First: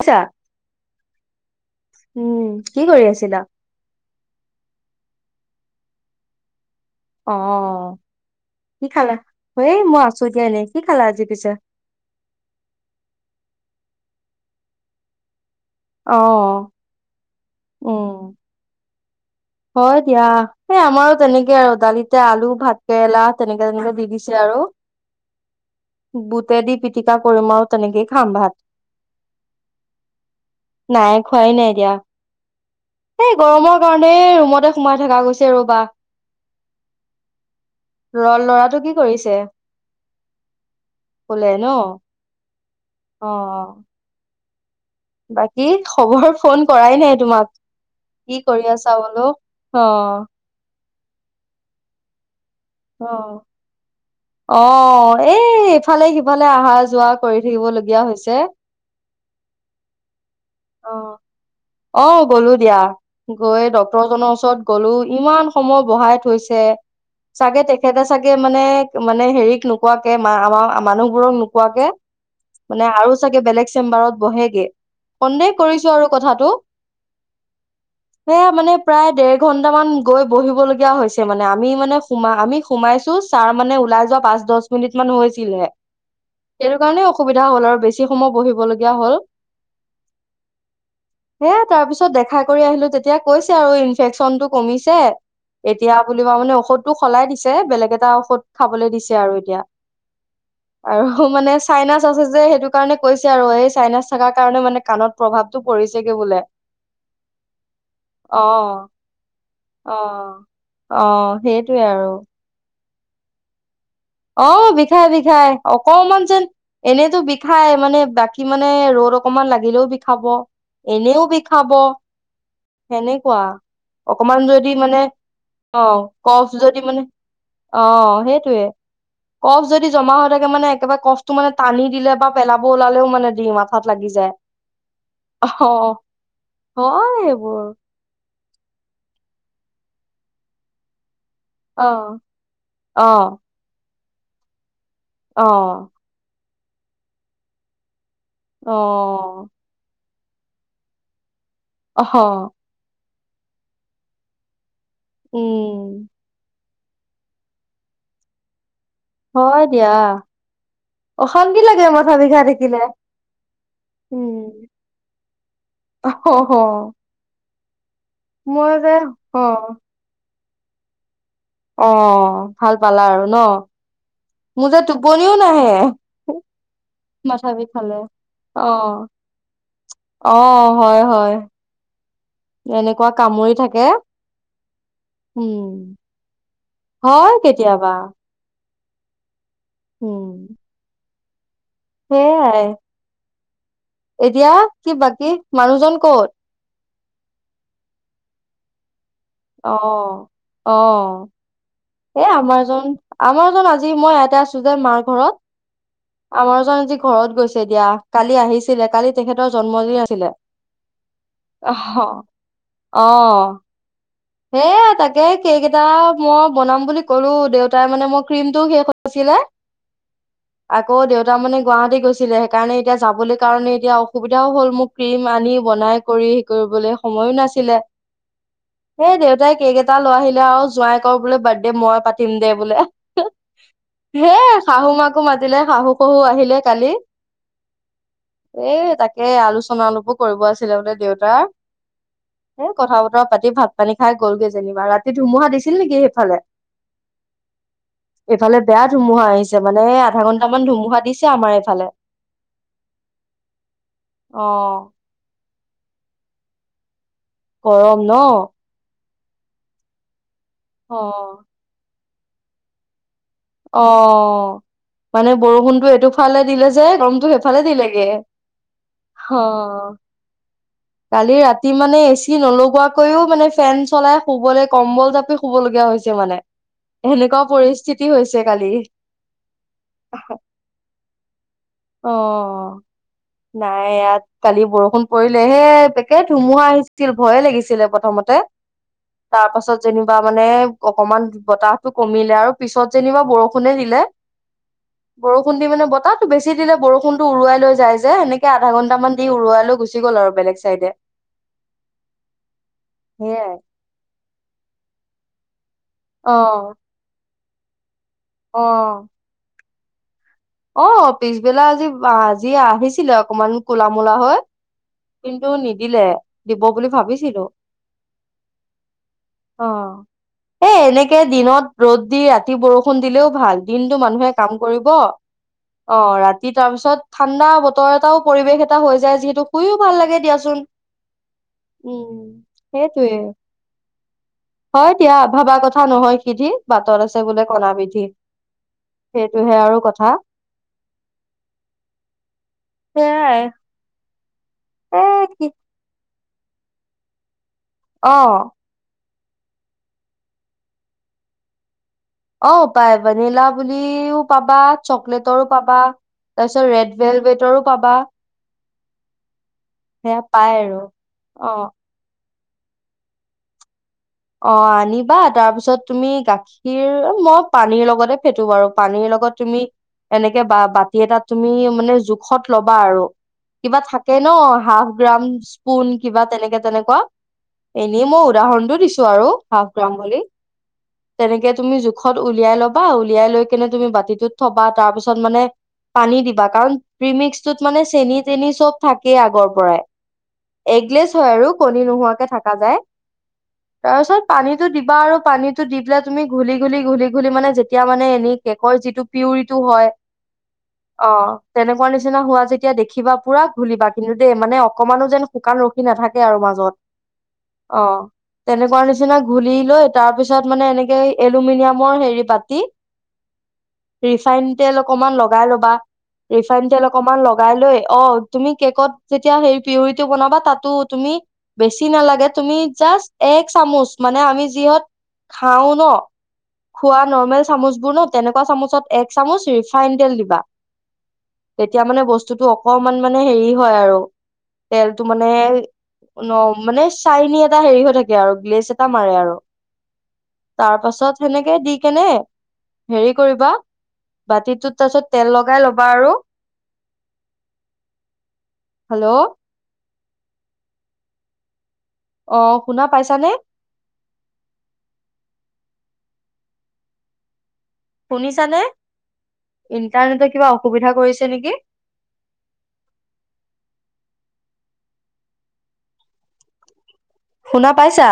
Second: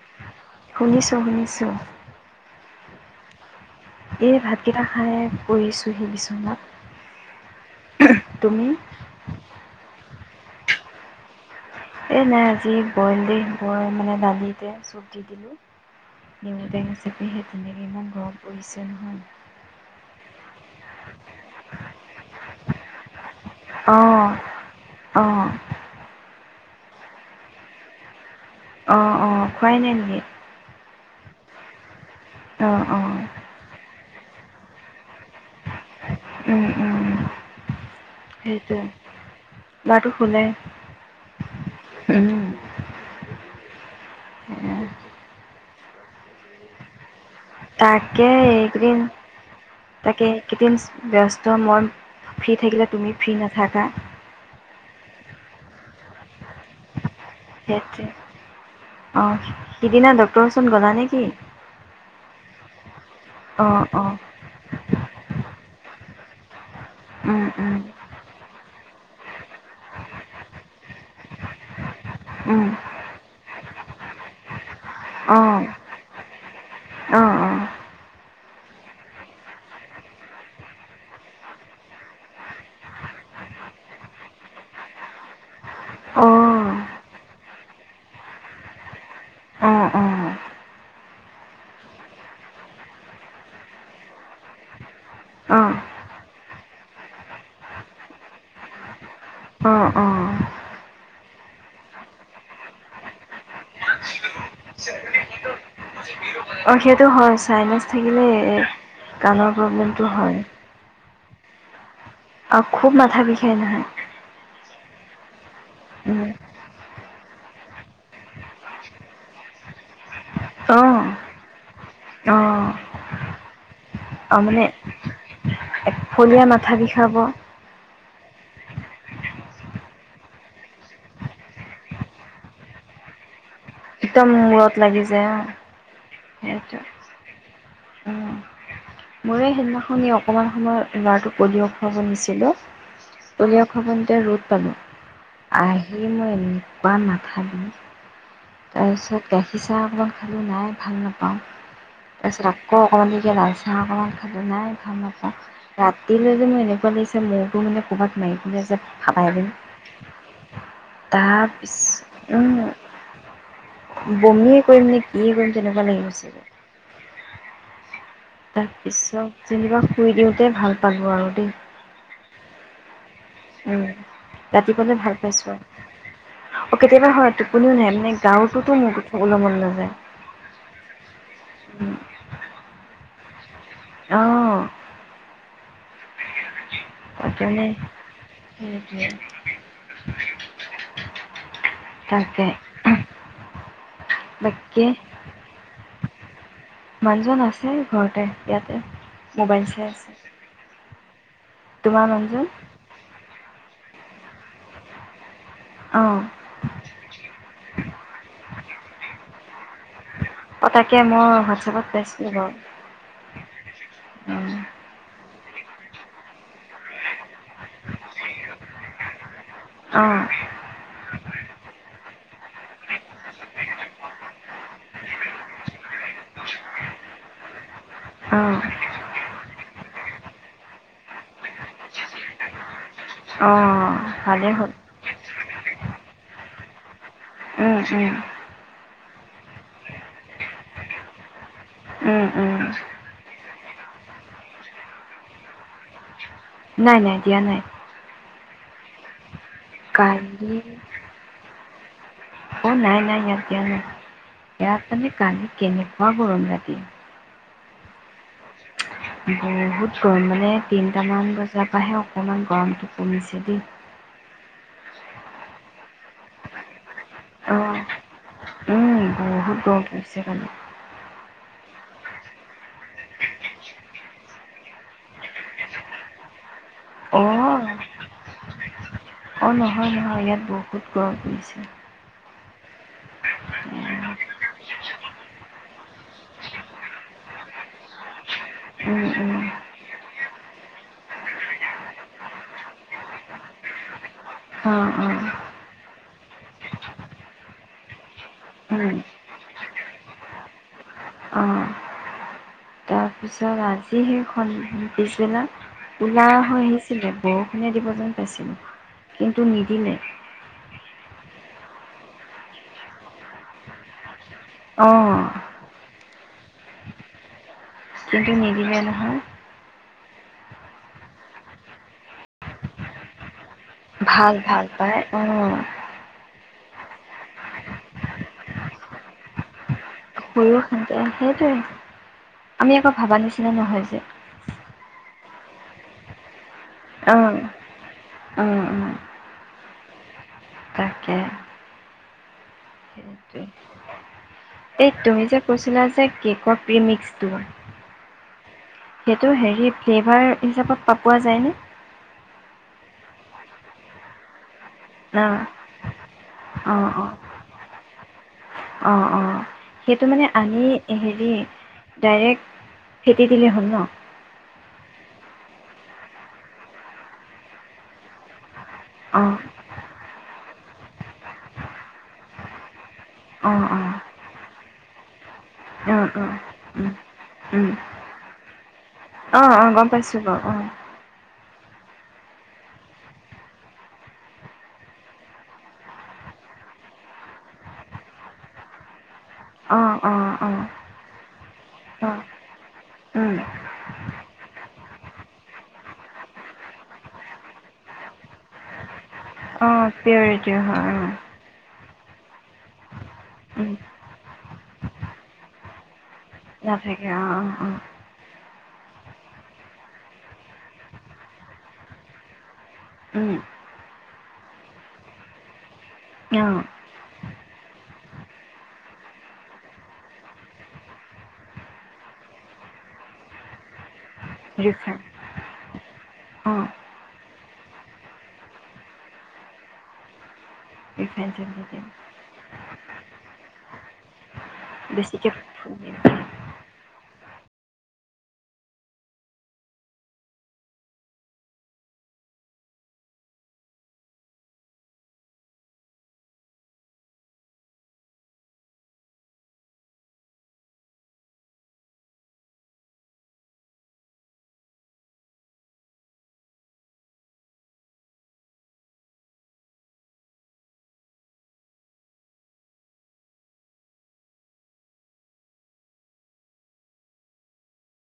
আছা শুনিছোঁ, শুনিছো। উম কি কৰি আছিলা এই ভাতকেইটা খাই পৰি আছোঁ সি বিচনাত। অ' তুমি কি খালা হ মই আছো দিয়া এনেই। কি খালা আজি পিছে এই নাই আজি ব্ৰইল দে ব্ৰই মানে দালিতে চবজি দিলো। অ নেমুটেঙা চেপি তেনেকে ইমান উম ঘৰ পৰিছে নহয়। হয় দিয়া এই আমাৰো তেনেকে আৰু দালিতে আলু ভাত কেৰেলা তেনেকে তেনেকে দি দিছে আৰু অহ বোতে দি পিটিকা কৰো মই তেনেকেই খাম ভাত অ অ খোৱাই নাই নেকি নাই খোৱাই নাই দিয়া এতিয়া অঁহ অঁহ গোটেই ৰুমতে সোমাই থকা গৈছে ৰবা উম উম ল'ৰা লৰাটো সেইটোৱে কি কৰিছে ল'ৰাটো শুলে কলে ন অ অ উম। বাকী খবৰ ফোন কৰাই নাই তোমাক তাকে কি কৰি আছা এইকেইদিন বোলো অ তাকে এইকেইদিন ব্যস্ত মই ফ্ৰী থাকিলে অ তুমি ফ্ৰী নাথাকা অ এই ইফালে সিফালে আহা যোৱা কৰি থাকিবলগীয়া হৈছে অহ সেইদিনা ডক্টৰচোন গ'লা নেকি অ গ'লো দিয়া গৈ অ', অ', ডক্তৰজনৰ ওচৰত গলো ইমান সময় বঢ়াই থ থৈছে উম, চাগে উম, তেখেতে চাগে মানে মানে হেৰিক নোকোৱাকে মা আমাৰ মানুহবোৰক নোকোৱাকে উম, মানে আৰু চাগে বেলেগ চেম্বাৰত বহেগে সন্দেহ অ', কৰিছো আৰু কথাটো অ', অ', অ', অ', হে মানে প্ৰায় দেৰ ঘন্ট মান গৈ বহিব লগীয়া হৈছে মানে আমি মানে সোমা আমি সোমাইছো ছাৰ মানে ওলাই যোৱা পাঁচ দহ মিনিট মান হৈছিলে অ', সেইটো কাৰণেই অসুবিধা হ'ল আৰু বেছি সময় বহিবলগীয়া হল উ [unintelligible] হে তাৰ পিছত দেখা কৰি আহিলো তেতিয়া কৈছে আৰু ইনফেকচন টো কমিছে অ', এতিয়া বুলি মানে ঔষধটো সলাই দিছে বেলেগ এটা ঔষধ খাবলৈ দিছে দিছে আৰু এতিয়া অ', আৰু মানে চাইনাচ আছে যে সেইটো কাৰণে কৈছে আৰু এই চাইনাছ থকাৰ কাৰণে মানে কাণত প্ৰভাৱতটো পৰিছে অ সেইটো হয় চাইনেছ থাকিলে অ কণৰ অ প্ৰব্লেমটো হয় অ সেইটোৱে আৰু আৰু খুব মাথা বিষাই নহয় অ বিষাই বিষাই অকমান উম, যেন এনেতো বিষাই মানে বাকী মানে ৰ ৰদ অকমান লাগিলেও বিষাব অ', এনেও বিষাব অ', সেনেকুৱা অকমান যদি মানে অ একফলীয়া কচ মাথা যদি মানে বিষাব অ সেই সেইটোৱে কফ যদি জমা হৈ থাকে মানে একেবাৰে কফটো মানে টানি দিলে বা পেলাব ওলালেও মানে দিম আ হাত লাগি একদম যায় মূৰত লাগি যায় অ সেইটো হয় এইবোৰ উম, মোৰে সেইদিনাখনি অকমান সময় লৰাটো পলিও অ খোৱাব নিছিলো অ পলিঅ খোৱাব নিওতে ৰ'দ পালো অ আহি মই এনেকোৱা মাথাই অ তাৰ পিছত গাখীৰ চাহ অকমান খালো নাই ভাল নাপাওঁ অহ তাৰপিছত আকৌ অকমান লাল চাহ অকমান খালো নাই ভাল নাপাও উম ৰাতিলৈ যে মই এনেকোৱা লাগিছে মোৰটো মানে ক'ৰবাত মাৰি কিনে যে খাপায় দিম হয় দিয়া অশান্তি লাগে মাথা তাপিছত বিষাই ঐ থাকিলে উম বমিয়ে কৰিম নে কি কৰিম তেনেকোৱা লাগি অ গৈছিল তাৰ মই যে অ পিছত যেনিবা শুই দিওঁতে ভাল পালো আৰু দেই অ ভাল পালা আৰু ন মোৰ যে ৰাতিপুৱালৈ ভাল টোপনিউ পাইছোঁ আৰু নাহে অ কেতিয়াবা হয় মাথা টোপনিও নাহে বিষালে মানে অ গাৰুতোতো মোৰ শুবলৈ মন নাযায় অ হয় হয় উম। এনেকোৱা কামুৰি থাকে অঁ উম। হয় তাকে মানে কেতিয়াবা। [unintelligible] উম। তাকে সেয়াই এতিয়া কি বাকী মানুহজন ক'ত? মানুহজন আছে ঘৰতে, ইয়াতে। মোবাইল অ চাই আছে। অ তোমাৰ এ মানুহজন? আমাৰ জন আমাৰ জন আ জি মই ইয়াতে আছো যে মাৰ ঘৰত। অঁ আমাৰ জন আজি ঘৰত গৈছে দিয়া কালি আহিছিলে কালি তেখেতৰ জন্মদিন আ ছিলে। অঁ তাকে মই হোৱাটছএপত অহ পাইছিলোঁ বাৰু। অ তে উম, হে তাকে কেক এটা মই বনাম বুলি কলো দেউতাই মানে মোৰ ক্ৰীমটো শেষ হৈছিলে অঁ আকৌ দেউতা মানে গুৱাহাটী গৈছিলে সেইকাৰণে এতিয়া যাবলৈ কাৰণে এতিয়া অসুবিধাও হ'ল মোক ক্ৰীম আনি বনাই কৰি হে কৰিবলৈ সময়ো নাছিলে। অ। সেই দেউতাই কেক এটা লৈ আহিলে আৰু, জোঁৱাই কৰ বোলে বাৰ্থডে মই পাতিম দে বোলে। অঁ হে ভালেই হ'ল। শাহু মাকো মাতিলে, শাহু শহু আহিলে কালি। উম উম। এ তাকে আলোচনা অলপো কৰিব আছিলে বোলে দেউতাৰ, উম উম এ কথা বতৰা পাতি ভাত পানী খাই গলগে যেনিবা। ৰাতি ধুমুহা দিছিল নেকি সেইফালে? নাই নাই দিয়া নাই। এইফালে বেয়া ধুমুহা আহিছে মানে আধা কালি ঘণ্টামান ধুমুহা দিছে আমাৰ এইফালে। অ নাই নাই ইয়াত দিয়া নাই ইয়াত অ' মানে কালি কেনেকোৱা গৰম ৰাতি। গৰম ন? বহুত গৰম মানে তিনটামান অ' বজাৰ পৰাহে অকমান গৰমতো কমিছে। দেই। অ, মানে বৰষুণটো এইটো ফালে দিলে যে গৰমটো সেইফালে অঁ দিলেগে। উম অ, বহুত গৰম পৰিছে কালি। কালি ৰা তি মানে এচি নলগোৱাকৈও মানে ফেন চলাই শুবলে কম্বল জাপি শুব লগীয়া হৈছে মানে। এনেকোৱা অঁ পৰিস্থিতি হৈছে কালি। অ নহয় নহয় ইয়াত বহুত গৰম পৰিছিল। অ নাই ইয়াত কালি বৰষুণ পৰিলেহে একে ধুমুহা আহিছিল ভয়ে লাগিছিলে প্ৰথমতে উম উম তাৰ পাছত যেনিবা মানে অকমান বতাহতো কমিলে আৰু পিছত যেনিবা বৰষুণে দিলে। অ অ বৰষুণ দি মানে বতাহ বেছি দিলে বৰষুণতো উৰুৱাই লৈ যায় যে, সেনেকে আধা উম ঘণ্টামান দি উৰুৱাই লৈ গুচি গ'ল আৰু বেলেগ চাইডে। অ। সেয়াই তাৰপিছত আজি সেই স পিছবেলা কলা অ হৈ আহিছিলে ব ৰষুনে দিব যেন পাইছিলোঁ, অ কিন্তু নিদিলে। অ পিছবেলা আজি আজি আহিছিলে অকমান ক'লা মলা হৈ। অ কিন্তু নিদিলে দিব বুলি ভাবিছিলো। কিন্তু নিদিলে নহয়। অ এ এনেকে দিনত ৰ'দ দি ৰাতি বৰষুণ দিলেও ভাল। দিনটো মানুহে ভাল কাম ভাল কৰিব পাই অ ৰাতি তাৰ পিছত ঠাণ্ডা বতৰ এটাও পৰিৱেশ এটা হৈ যায় যিহেতু শুইও ভাল লাগে শুইও দিয়াচোন। শান্তি সেইটোৱে উম, আমি আকৌ সেইটোৱে। ভাবা নিচিনা নহয় যে হয় দিয়া, ভবা কথা নহয় সিধি বাটত অ আছে বোলে কনা বিধি। অ অ সেইটোহে আৰু কথা। তাকে সেইটোৱে সেয়াই। এই এ তুমি যে কি কৈছিলা যে কেকৰ প্ৰিমিক্সটো অ সেইটো হেৰি ফ্লেভাৰ হিচাপত প পোৱা যায়নে। অ পায় ভেনিলা বুলিও পাবা। চকলেটৰো অ', পাবা তাৰ পিছত অ', ৰেড অ', ভেলভেটৰো পাবা। অ অ সেইটো সেয়া মানে পাই আনি আৰু। হেৰি অ', ডাইৰেক্ট ফেতি দিলে হ'ল ন। অ আনিবা তাৰ পিছত তুমি গাখীৰ মই পানীৰ লগতে ফেটো বাৰু। পানীৰ লগত অ', তুমি এনেকে বা বাতি এটাত তুমি মানে জোখত ল'বা আৰু। অ', কিবা অ', থাকে ন হাফ গ্ৰাম স্পুন অ', কিবা অ', তেনেকে উম, তেনেকুৱা উম। এনেই মই উদাহৰণটো দিছো আৰু অ', হাফ অ', গম গ্ৰাম বুলি পাইছোঁ বাৰু অ', তেনেকে। তুমি জোখত উলিয়াই ল'বা উলিয়াই লৈ কেনে তুমি বাতিটোত থবা তাৰ পিছত মানে পানী দিবা কাৰণ প্ৰিমিক্সটোত মানে চেনি তেনি চব থাকেই আগৰ পৰাই। অ', অ', অ', এগলেছ হয় আৰু কণী অ', নোহোৱাকৈ থকা যায়। উম, তাৰ পিছত পানীতো দিবা আৰু পানীটো দি পেলাই তুমি ঘূলি ঘূলি ঘূলি ঘূলি মানে যেতিয়া মানে এনে হয় যিটো প্ৰিউৰিটো হয়। অ', পিয়ৰিটিৰ হয় অ', অঁ তেনেকুৱা শুকান নিচিনা হোৱা যেতিয়া দেখিবা পুৰা উম, ঘুলিবা কিন্তু দেই মানে অকমানো যেন শুকান ৰখি নাথাকে। আৰু মাজত অ তেনেকুৱা নিচিনা ঘুলি লৈ তাৰ পিছত মানে এনেকে এলুমিনিয়ামৰ হেৰি পাতি উম, ৰিফাইন তেল অকনমান লগাই ল'বা। অ', ৰিফাইন তেল অকনমান লগাই লৈ অ তুমি কেকত যেতিয়া সেই পিউৰিটো বনাবা তাতো তুমি বেছি নালাগে তুমি জাষ্ট এক চামুচ মানে আমি যিহত ৰিফাইন খাও ন অ', খোৱা নৰ্মেল চামুচ বোৰ ন তেনেকুৱা চামুচত এক চামুচ ৰিফাইন তেল দিবা। ৰিফাইন তেল দি তেতিয়া দিম, মানে বস্তুটো অকণমান মানে হেৰি হয়। আৰু তেলটো মানে বেছিকে ন মানে চাইনি এটা হেৰি হৈ থাকে। আৰু গ্লেছ এটা মাৰে আৰু। তাৰ পাছত সেনেকে দি কেনে হেৰি কৰিবা। বাতিটোত তাৰপিছত তেল লগাই ল'বা আৰু। হেল্ল' আহ শুনা পাইছানে? শুনিছানে ইণ্টাৰনেটে কিবা অসুবিধা কৰিছে নেকি? আ শুনা পাইছা?